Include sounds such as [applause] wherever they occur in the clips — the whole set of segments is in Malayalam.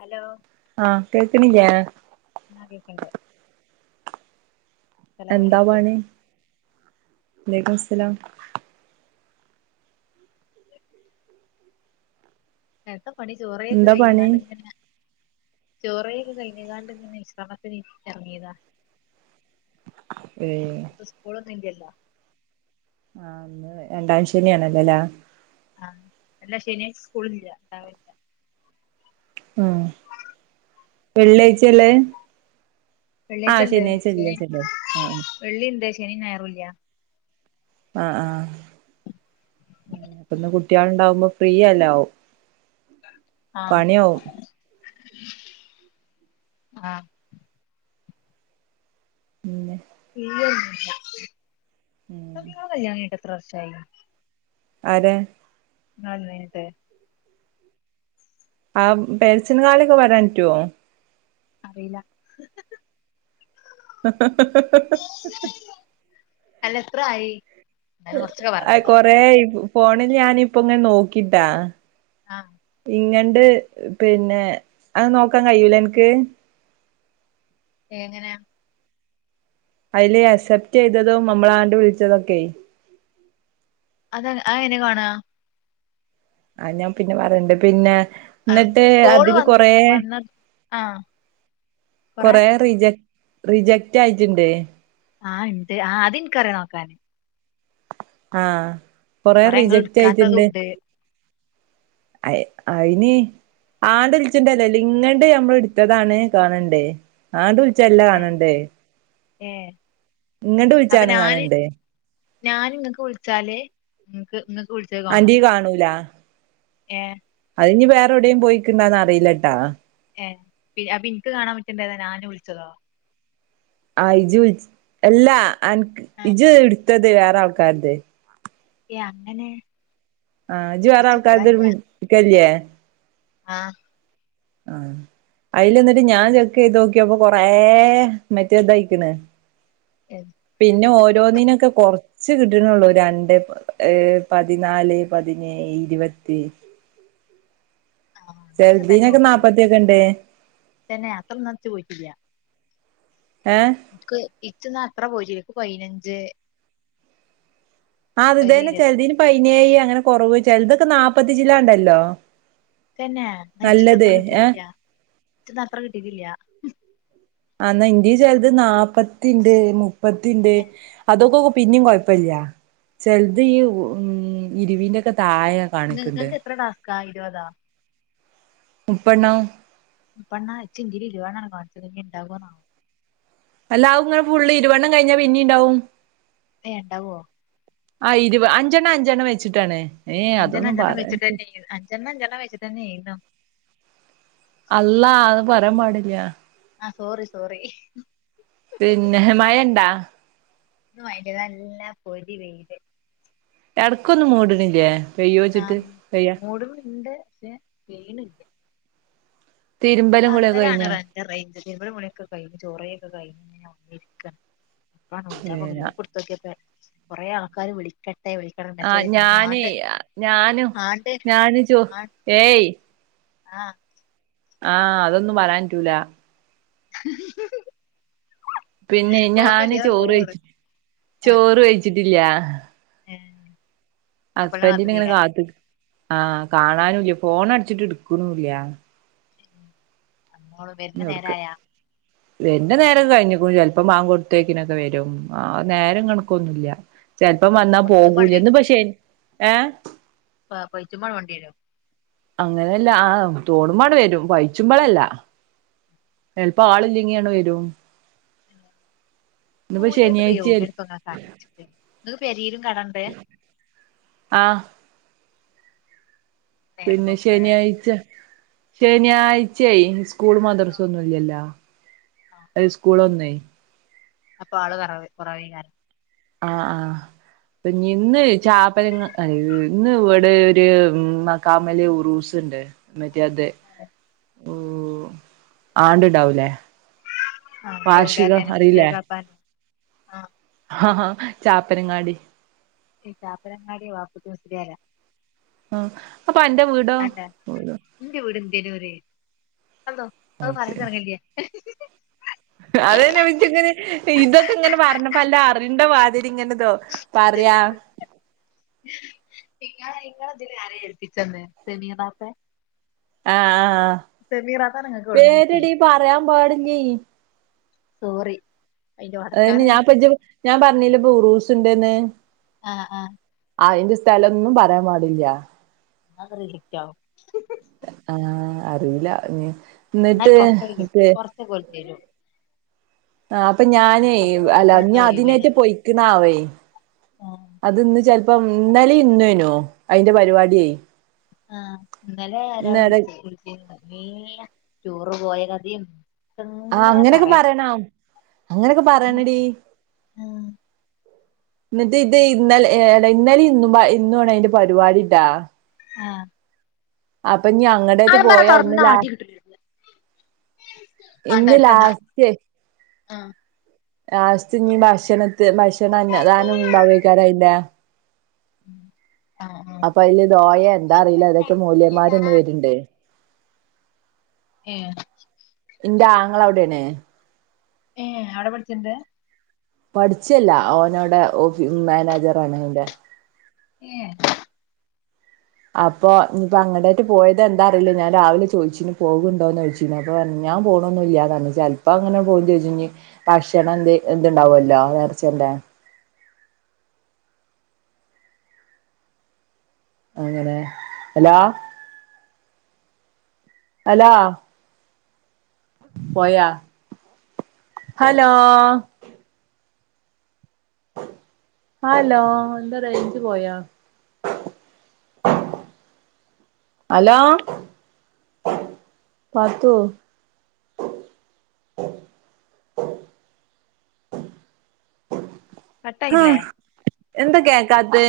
ഹലോ ആ കേക്കണില്ലേ ആ കേക്കണ്ട് എന്താ അസ്സലാമലൈക്കും പണി വലൈക്കും സലാം [unintelligible] പണി ചോറ് വെയി ഒക്കെ എന്താ പണി കയിഞ്ഞ്ങ്ങാടിങ്ങനെ ചോറ് വെയി ഒക്കെ കഴിഞ്ങ്ങാണ്ടിങ്ങനെ വിശ്രമത്തിന് എറങ്ങിയതാ ഏഹ് ഇപ്പൊ സ്കൂളൊന്നും ഇില്ലല്ലോ ആ ഇന്ന് രണ്ടാം ശനി ആണല്ലൊലേ ആ എല്ലാ ശനി സ്കൂളില്ല ഉണ്ടാവലില്ല ആ വെള്ളിയാഴ്ചല്ലേ വെള്ളിയാഴ്ച്ച ഇണ്ട് ശനി ആഹ് വെള്ളിണ്ട് ശനി ഞായറും ഇല്ല ആ ആ അപ്പന്ന് കുട്യാള്ണ്ടാവുമ്പോ ഫ്രീ എല്ലാ ആവും ആ ആ പിന്നെ ഉം നോക്കി ഇങ്ങളെ കല്യാണം കഴിഞ്ഞിട്ട് എ ത്രവർഷായി ആരാ [unintelligible] ആ പേരച്ചിന്ന് [unintelligible] വരാൻ റ്റ്വോ അറീല്ലാ [unintelligible] അല്ല എത്ര ആയി എന്നാലും കുറച്ചൊക്കെ ആ പറഞ്ഞതാ കൊറേ ഈ പൂ ഫോണില് ഞാനിപ്പോങ്ങനെ നോക്കീട്ടാ ആ ഇങ്ങണ്ട് പിന്നെ അത് നോക്കാൻ കയ്യൂലേ അനക്ക് ഏങ്ങനാ അയിലെ അസെപ്റ്റ് എയ്തതും അമ്മളാണ്ട് വിളിച്ചതൊക്കെയേ അത് അയെങ്ങനാ കാണ്വാ ആ ഞാൻ പിന്നെ പറയണ്ട് പിന്നെ ആ ന്നിട്ട് കോള് അതില് വന്ന് കൊറ വന്ന ആ കൊറേ കൊറെ റിജെ റിജക്റ്റായിട്ട്ണ്ട് ആഹ് ഇണ്ട് ആ അത്ൻക്കറിയാം നോക്കാന് ആ കൊറേ ഇങ്ങള് റിജക്റ്റായിട്ട്ണ്ട് ഇട്ക്കാത്തതും ഇണ്ട് അയ് അയ്നി ആണ്ട് ളിച്ചിട്ട്ണ്ടല്ലേല് ഇങ്ങണ്ട് മ്മള് ഇടുത്തതാണ് കാണണ്ടേ ആണ്ട് വി ചെല കാണണ്ടേ ഏ ഇങ്ങണ്ട് വിളിച്ചാന്ന കാണണ്ടേ ഞാൻ ഇങ്ങക്ക് വിളിച്ചാലേ ഇങ്ങക്ക് ആന്റീ കാണൂലാ ഏ അതിനി വേറെ എവിടേം പോയിക്ക്ന്നാ അറിയില്ലാട്ടാ ഏ പ്പി അപ്പിനിക്ക് കാണാൻ പറ്റണ്ടായതാ ഞാൻ വിളിച്ചതോ ആയിജു വിൾ എല്ലാ അനക്ക് ആഹ് ഇജ്ജ് ഇട് ഇത്തത് വേറാൾക്കാര്തെ യേ അങ്ങനെ ആഹ് ജ് വേറെ ഇച്ച് ആൾക്കാര്ത് വിളി ക്കല്യേ ആ ആ അയ്ലിന്നിട്ട് ഞാ ചെക്ക് ചെയ്ത് നോക്കിയപ്പൊ കൊറേ മറ്റേതായിക്കണ് ഏഹ് പിന്നെ ഓരോന്നിനെക്കെ കൊറ ച്ച് കിട്ടണള്ളൂ രണ്ട് ഏർ പതിനാല് പതിനേഴ് ഇരുപത്തി ആഹ ഞ തന്നെ ചെലതിനൊക്കെ ഉള്ളു നാപ്പത്തിയൊക്കെ ഉണ്ട് എന്നന്നെ അത്ര നിത്തി പോയിട്ടില്ല ഏഹ് ഇക്കോയ് ഇച്ചന എത്ര പോയിട്ടിേരിക്കും പതിനഞ്ച് ആ അത്ത തന്നെ ചെറുീന് പന്യ നേഴ് അങ്ങനെ കൊറവ് ചെലത്തൊക്കെ നാല്പ്പത്തിചില്ലാൻ ഒണ്ടല്ലോ തന്നെ നയിച്ചിട്ടത്ര കിട്ടിട്ടില്ല ഇപ്പറ കിട്ടിിക്കില്ല [unintelligible] അന്നാ ഇന്റെ ചിലത് നാല്പ്പത്തിണ്ട് മുപ്പത്തിണ്ട് ഏഹ് അതൊക്കെ പിന്നും കുഴപ്പില്ല ചിലത് ആഹ് ഈ ഉ ഇരുവീന്റെ ഒക്കെ തായ കാണിക്കണ്ട് ക്ക ഇരുപതാ ഉപ്പണോം പണ്ണാച്ച കിീല്ല വേണ കാണിച്ചത്ങ്ങണ്ടാകും ഇനിയെ ണ്ടാ വുന്നാവോ അല്ലാവും ഇങ്ങനെ ഫുളള് ഇരുവണ്ണം കഴിഞ്ഞാ പിന്നീണ്ടാവും അയണ്ടാവോ ആ ഇരുവ അഞ്ചെണ്ണം-അഞ്ചെണ്ണം വെച്ചിട്ടാണ് ഏ അഞ്ചണ്ണം അതൊന്നും അഞ്ചണ്ണം പറയരുത് വെച്ച്ട്ടന്നെ അഞ്ചണ്ണം അഞ്ചണ്ണം വെച്ചട്ടന്നേന്നു അള്ളാ അത് പറയാൻ പാടില്ല ആഹ് സോറി സോറി പിന്നെ മഴയണ്ടാ ഇന്ന് മയല്ല്യ ഇന്ന് പൊരി വെയില് എനടക്കൊന്ന് മൂട്ണില്ലേ പെയ്യോച്ചിട്ട് ആഹ് പെയ്യാ മൂടുന്ന്ണ്ട് പക്ഷെ പെയ്യ്ണില്ല തിരുമ്പലും കുളിയൊക്കെ [unintelligible] ലാണ് കഴിഞ്ഞാ റ [unintelligible] തിരുമ്പലും കുളിയൊക്കെ കയിഞ്ഞ് ചേറേയൊക്കെ കയ്ഞ്ഞു ഇനി ഞാ ഒന്നിരിക്ക അപ്പാണ് വിളിച്ചാപ്പൊ ഏ ഗ്രൂപ്ടത്തോക്ക്യപ്പൊ കുറേ ആൾക്കാര് വിളിക്ക ആഹ് ഞാന് ഞാനും ആണ്ട് ഞാന് ചോ ഏയ് ആഹ് ആഹ് അതൊന്നും പറയാൻ റ്റൂല പിന്നെയ് ഞാന് ഓർമ്മല്ലാതെ ചോറ് പോവാണ് വെയ്ച്ചി ആ ചോറ് വെയ്ച്ചിട്ടില്ല ഏ മാപ്പൾനെ ഹസ്ബന്റിനെ ഇങ്ങനെ കാത്ത്ക്കേക്കാരം കാത്ത്ക്ആ കാ ഞാനൂല്ല്യ ഫോൺ അടിച്ചിട്ട് ഇട് ക്ക് ണൂല്ല്യ മോള് വരുന്ന നേരായാ വര്ണ നേരം കഴിഞ്ഞക്ക്ണു ചെലപ്പം ബാങ്ക് കൊടുത്തേക്കിനൊക്കെ വരും ആ നേരം കണക്കൊന്നുല്ല ചെലപ്പം വന്നാ പൊളിച്ചുമ്പാണ്ട് പോകൂല്ല്യ ഇന്ന്പ്പ ശ ഏ പാ പയ്ച്ചുമ്മാണ്ട് മണ്ടി വരും അങ്ങനെയല്ല ആ തോണുമ്പാണ് വരും പയ്ച്ചുച്ചുമ്പളല്ല ചെലപ്പ ആളില്ല്യങ്കി ആണ് വരും ഇന്ന്പ്പോ പൂരിയായിട്ട് ഉപയോ ശനിയാഴ്ച [unintelligible] നിങ്ങക്ക് പെരിലും കടണ്ട് ആഹ് നേരെ പിന്നെ പോക്കിനല്ലേ ശനിയാഴ്ച ശനിയാഴ്ചയ് സ്കൂളു ആഹ് മാദർസന്നുല്ല്യല്ലോ ആഹ് ഏയ് സ്കൂളോന്നോയ് അപ്പൊ ആള് കറവ് കുറവേയ്‌കാരം ആഹ് ആഹ് അപ്പൊ ഇഞ്ഞ് ഇന്ന് ചാപ്പലങ്ങ ഇന്ന് ഇവിടെ ഒരു മക്കാമല് ഉറൂസ് ഉണ്ട് ത്യതെ ഓ ആണ്ടിണ്ടാവുലേ ആഹ് എവട തന [unintelligible] ആഹ് ആ ആ ചാപ്പരങ്ങാടി [unintelligible] ആ അപ്പൊ അന്റെ വീടോ അതെന്താ ഇന്റെ വീട് എന്തേനൂര് [unintelligible] [unintelligible] ഇങ്ങനെ ഇതൊക്കെ ഇങ്ങനെ പറഞ്ഞപ്പ അറിണ്ട വാതിരി ഇങ്ങനതോ പറയാ ഇങ്ങളെ ഇതിലാര ഏൽപ്പിച്ചന്നെ സമീറാത്തെ ആഹ് ആഹ് ഇങ്ങക്ക് എവിടുന്ന് കിട്ടി പേരിടി പറയാൻ പാടില്ലേയ് സോറി അയിന്റെ അയ്ന് പടച്ചോനെ ഞാപ്പജ്ജ് ഞാൻ പറഞ്ഞില്ല ബുറൂസ് ഉണ്ട്ന്ന് ആഹ് ആഹ് അതിന്റെ സ്ഥലൊന്നും പറയാൻ പാടില്ല [inaudible] ആഹ് അറിയൂല്ല ഞ്ഞ് ന്നാൽ കൊർച്ചൊൽ തെരും കൊറച്ചൊക്കോൽ തെരും ആ അപ്പൊ ഞാനേ എത്താപ്പത് അല്ല നമ്മളുള്ള ഞ് അതിനേറ്റ് ഒഴിവിനൊന്ന് പൊയ്ക്ക്ണാവേ ആഹ് അത് ഇന്ന് ചെൽപം ഇന്നലെ ഇന്ന്വേനൂ അയിന്റെ പരിപാട്യേ ആഹ് ഇന്നലെ ആരാണ് വിൾച്ച [unintelligible] [unintelligible] ടൂറ് പോയ കഥിം ആ അങ്ങനെ ഒക്കെ പറേണം അങ്ങനൊക്കെ പറേണടീ ആഹ് ഇന്നിട്ട് ഇതേയ് ഇന്നൽ ഏ ഇന്നലിറ ഇന്നുംപാ ഇന്നുമാണ് അയിന്റെ പരിപാടിട്ടാ ആഹ് അപ് പ്പ ഞങ്ങടത് ആള് പറ പോയാ ഒന്ന് തൊറന്നാ ലാ അടി കിട്ടൂലേ [inaudible] വേണ്ട ഇന്ന് എടുക്കണ്ട ലാസ്റ്റ് ആഹ് ലാസ്റ്റ് ഇനി ഭക്ഷണത്തി ഭക്ഷണം അന്നദാനം ഉണ്ടാവേക്കാരം അയിന്റെ ആഹ് അപ്പൊ അതില് ദോയെ എന്താ അറീല്ല ആഹ് അതൊക്കെ മൗല്യേമ്മാരിന്ന് വരിണ്ട് ഏ ന്റെ ആങ്ങള അവിടേണ് ഏ അവിടെ പഠ്ച്ച്ണ്ട് പഠിച്ചല്ല ഓനോടെ ഓഫി മാനേജറാണ് അയിന്റെ ഏ അപ്പൊ ഇനിപ്പ അങ്ങടായിട്ട് പോയത് എന്താ അറീല്ല ഞാൻ രാവ്ലെ ചോയ്ചീനു പോകുന്നുണ്ടോന്നോയ്ച്ചീനു അപ്പൊപർഞ്ഞ് ഞാൻ പോണൊന്നുല്യാന്നർഞ്ഞ് ചെൽപങ്ങനെ പോകും ചെജ്ജുഞ്ഞ് പക്ഷണം എന്തെ എന്തുണ്ടാവോല്ലോ നേർച്ചന്റെ അങ്ങനെ അലോ അലോ പോയ ഹലോ ഹാല്ലോ എന്താ റേഞ്ച് പോയാ അലോ പാത്തൂ [unintelligible] കട്ടായില്ലേ എന്തൊക്കെയാ ക്കാത്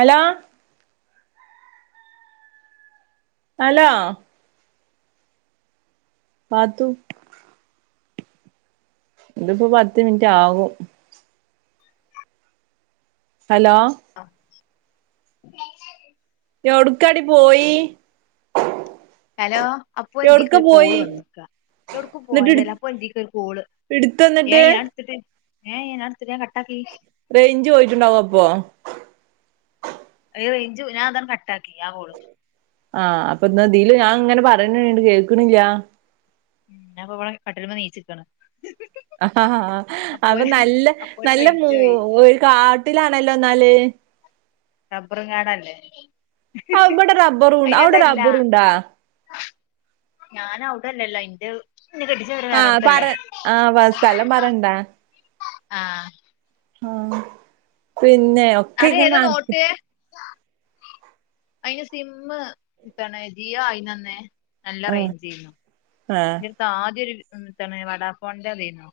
അലോ അലോ പാത്തു ഇതിപ്പോ പത്ത് മിനിറ്റ് ആവും ഹലോ അ ഒടുക്കാടി പോയി ഹലോ അപ്പൊ ഇന്റീക്ക് എവിടുക്ക ഒരു കോള് പോയി വന്നു എടുക്കും എന്നിട്ട് ഇട് പോയതല്ല അപ്പൊ ഇതിക്ക് ഒരു കോള് ഏ ഇടുത്തന്നിട്ട് ഞാൻ എടുത്തിട്ട് ഏയെ നാ റേഞ്ച് പോയിട്ടുണ്ടാവോ അപ്പൊ അയ് റേഞ്ച് ഞാൻ അതങ്ങ് കട്ടാക്കി ആ കോള് ആഹ് അപ്പൊ ഇന്നിതില് ഞാൻ ഇങ്ങനെ പറയണ് കേക്കണില്ല്യ ഞാൻപ്പൊ ഇവിടെ കട്ടില്മ്മേ നീച്ചിക്കണ് ആഹഹാ അപ്പൊ നല്ല അപ്പോൾ നല്ല മു റേഞ്ച് പോയി ഒരു കാട്ടിലാണല്ലോ എന്നാല് റബറുങ്കാടല്ലേ ആ ഇവിടെ റബ്ബറും അവിടെ റബ്ബറുണ്ടാ? ഞാൻ അവിടല്ലല്ലോ ഇന്റെ ഇന്നെ കെട്ടിച്ചവര് ആഹ് പറ വേറെോടത്തല്ലേ ആ വ സ്ഥലം പറണ്ടാ ആഹ് ഉം പി പിന്നെ ഒക്കെ അത് ഇങ്ങനെ ഏതാ മാർക്ക് നോട്ട് അയിന് സിമ്മ് ഇതാണ് ജിയോ ആയിനന്ന് നല്ല ആഹ് റെയ്ഞ്ച് ഏനു ആഹ് ഇന്റട്ത്ത് ആദ്യ ഒരു മ് താണ് വടാ ഫോൺന്റെ [unintelligible]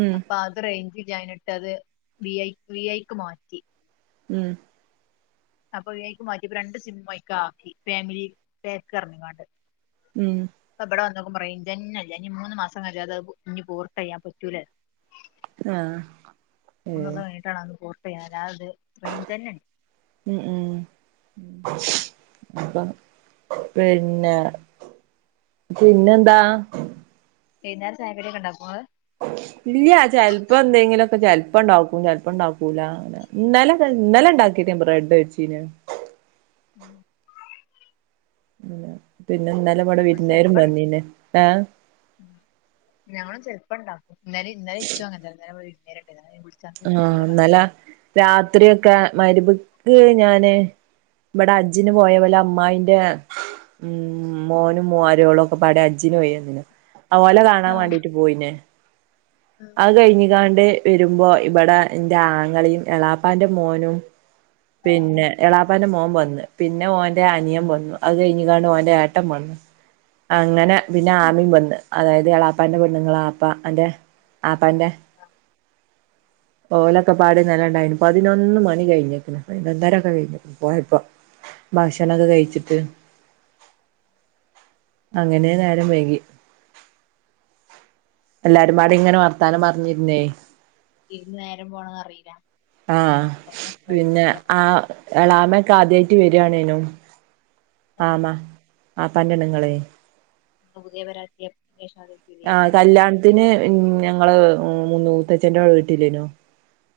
ഉം അപ്പം അത് റെയ്ഞ്ച ഞാന്ട്ടത് വി ഐ വി ഐക്ക് മാറ്റി ഉം അപ്പൊ വി ഐ ക്ക് മാറ്റിയപ്പോ രണ്ട് സിംമ്മ് അയ്ക്കാക്കി ഫാമിലി പാക്ക് പർഞ്കാണ്ട് ഉം പ്പം ഇവിടെ വന്നോക്കുമ്പം റെയ്ഞ്ചന്നെ ഇല്ല ഇനി മൂന്ന് മാസം കൻജാതെ ഞ് പോർട്ട്‌ ചെയ്യാൻ പറ്റൂല ആ ഏ പ്പ ഞാനാത് ഉം ഉം ഉം അപ്പം പിന്നെ പിന്നെന്താ വൈന്നേരം ചായ കടിഒക്കെ ഉണ്ടക്കോ നിങ്ങൾ ഇല്ല്യ ചെൽപ്പം എന്തെങ്കിലുംഒക്കെ ചെൽപ്പം ഇണ്ടാക്കും ചെൽപ്പം ഉണ്ടാക്കൂല ഇന്നലെ ഇന്നലെ ഇണ്ടാക്കിനി ബ്രഡ് കൈചിനോയ് ഉം ഇല്ല പിന്നെ ഇന്നലെ ഇവിടെ ഞങ്ങളും വിരുന്നാരും ചെലപ്പം വന്നിനി ഏ പ്പം ണ്ടാക്കും ഇന്നലെ ഇന്നലെ ഇച്ചും അങ്ങൻതന്നെ ഇന്നലെ വിൾ എരട്ടതനെ ആ ഇന്നലെ രാത്രി ഒക്കെ മഗ്‌രിബ് ക്ക് ഞാന് ഇവിടെ ഹജ്ജിന് പോയ ഒലെ അമ്മായിന്റെ മോനും മരിയോളും ഒക്കെ പാട ഹജ്ജിന് പോയി വന്നിനു ആ ഓലെ കാണാൻ വേണ്ടിട്ട് പോയിന് അത് കഴിഞ്ഞ കാണ്ട് വരുമ്പോ ബടെ ന്റെ ആങ്ങളീം എളാപ്പാന്റെ മോനും പിന്നെ എളാപ്പാന്റെ മോൻ വന്ന് പിന്നെ ഓന്റെ അനിയം വന്നു അത് കഴിഞ്ഞകാണ്ട ഓന്റെ ഏട്ടൻ വന്നു അങ്ങനെ പിന്നെ ആമിം വന്ന് അതായത് എളാപ്പാന്റെ പെണ്ണുങ്ങളോ ആപ്പ ന്റെ ആപ്പാന്റെ ഓലൊക്കെ പാട ഇന്നലെ ണ്ടായിനു പതിനൊന്ന് മണി കഴിഞ്ക്ക്ണ് പതിനൊന്നര കഴിഞ്ഞക്കണ് പോയപ്പോ ഭക്ഷണഒക്കെ കഴിച്ചിട്ട് അങ്ങനെ നേരം വൈകി എല്ലാരുംപട ഇങ്ങനെ വർത്താനം പറഞ്ഞിരുന്നേ ഇരുന്ന് നേരം പോണന്ന് അറിയില്ല ആഹ അതന്നെ പിന്നെ എന്തായിരുന്നു ആ പ്രശ്നം എളാമക്കെ ആദ്യ വരിയാണേനോ ആപ്പാന്റെ പെണ്ണുങ്ങള് ഇപ്പം പുതിയ പേര ആക്കിയപ്പോൾ ആ കല്യാണത്തിന് ഞ ഞങ്ങള് മൂത്തച്ഛൻറടെ വീട്ടില്ലേനോ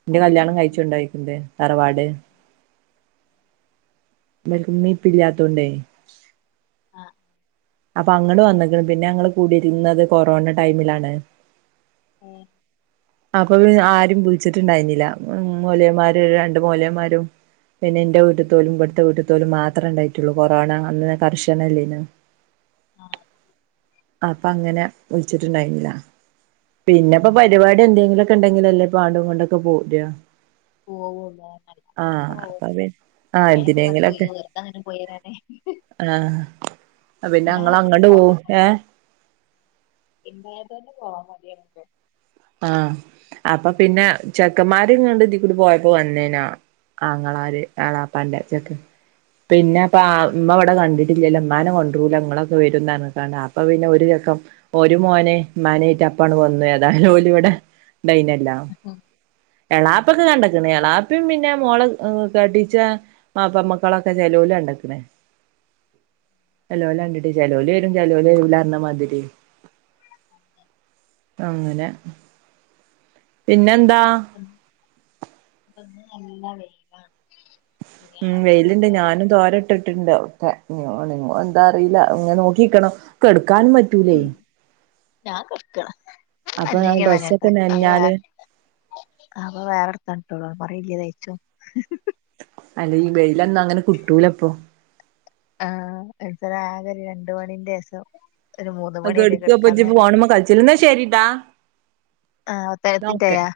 എന്റെ കല്യാണം കഴിച്ചുകോണ്ടായിരിക്കുന്നുന്നത് തറവാട് ഇവർക്ക് ഉമ്മിൻ ഉപ്പയും ഇല്ലാത്തോണ്ട് ആ അപ്പൊ അങ്ങട്ട് വന്നക്ക്ണ് പിന്നെ ഞങ്ങൾകൂടിയിരുന്നത് കൊറോണ ടൈമിലാണ് ഉ അപ്പൊ ആരും വിളിച്ചിട്ടുണ്ടായിരുന്നില്ല മോലയന്മാര് രണ്ട മോലന്മാരും പിന്നെ എന്റെ വീട്ടു തോലും ഇവിടുത്തെ വീട്ടുത്തോലും മാത്രമേ ഇണ്ടായിട്ടുള്ളൂ കൊറോണ അന്ന കർശനല്ലേന്ന ആ അപ്പൊ അങ്ങനെ വിളിച്ചിട്ടുണ്ടായിരുന്നില്ല പിന്നെപ്പൊ പരിപാടി എന്തെങ്കിലും ഉണ്ടെങ്കിലല്ലേ പാണ്ടും കൊണ്ടൊക്കെ പോരാ പോവുള്ളൂ നല്ല വെറുത ആഹ് പോവ അപ്പൊ പി ആഹ് അയിനൊക്കെ പറ പോയി എന്തിനെങ്കിലൊക്കെ വെറുത അങ്ങനെ പോയരാ ന് ആഹ് പിന്നെ ഞങ്ങള് വെർതങ്ങന്നെ അങ്ങോട്ട് പോ പോവും യരാന് ഏഹ് ഇണ്ടായാ തന്നെ പോവാൻ മട്യാണി പ്പം ആന് അപ്പം പിന്നെ ചെക്കന്മാര്ങ്ങണ്ട് ഇതിക്കൂടി പോയപ്പോ വന്നേനാ ആങ്ങളാര് എളാപ്പാന്റെ ച്ചക്ക് പിന്നെ അപ്പൊ ഇമ്മ ഇവിടെ കണ്ടിട്ടില്ലല്ലോ ഇമ്മാനെ കൊണ്ട രൂല ഇങ്ങളൊക്കെ വരും ന്നർഞ്ഞ്ക്കാണ്ട് അപ്പഅപ്പം പിന്നെ ഒരു ചെക്കൻ ഒരു മോനെ ഉമ്മാനേയ്റ്റ് പ്പാണ്ട് വന്ന് ഏതായാലും ഓല് വടെ ഡൈനല്ലാ മടിയാണ് എളാപ്പൊക്കെ കണ്ട് ക്ണ് എളാപ്പിം പിന്നെ മോള കട്ടിച്ച മാപ്പമ്മക്കളൊക്കെ ചെലോ ല് കണ്ട്ക്ക് ണ് ചലോല കണ്ടിട്ട് ചലോ ല് വരും ചലോ ല് വരൂലർഞ്ഞമാതിരി അങ്ങനെ പിന്നെ ന്താ [unintelligible] ഉം തുണിയാളൊക്കെ വെയില്ണ്ട് ഞാനും നല്ലോണം തോര ഇട്ടിട്ടിണ്ട് ഒക്കെ ഒണ്ങ്ങോ എന്താ അറീല്ല ഇങ്ങെ നോക്കിക്കണം കെടുക്കാനും പറ്റൂലേ ഉംഞാൻ കട്ക്കാണ് അപ്പൊ നഞ്ഞെങ്കിൽനനയട്ടെ ഡ്രസ്സൊക്കെ അപ്പം നനഞ്ഞാല് വേറെ അപ്പം വേറെ ട്ത്താണ്ട് ഇട്ടോളും പർ വല്യതായിച്ചോ അല്ല ഈ വെയിലൊന്നും അങ്ങനെ കിട്ടൂലപ്പൊ ആഹ് മൻസനാകൊര് രണ്ടു മണിന്റെസം കെടുക്കാപ്പ ഇജ് ഫോണ് മ ക ൾച്ചിലന്നാ ശരിടാ ആ പത്ത് നോക്കെ മിനിറ്റായാ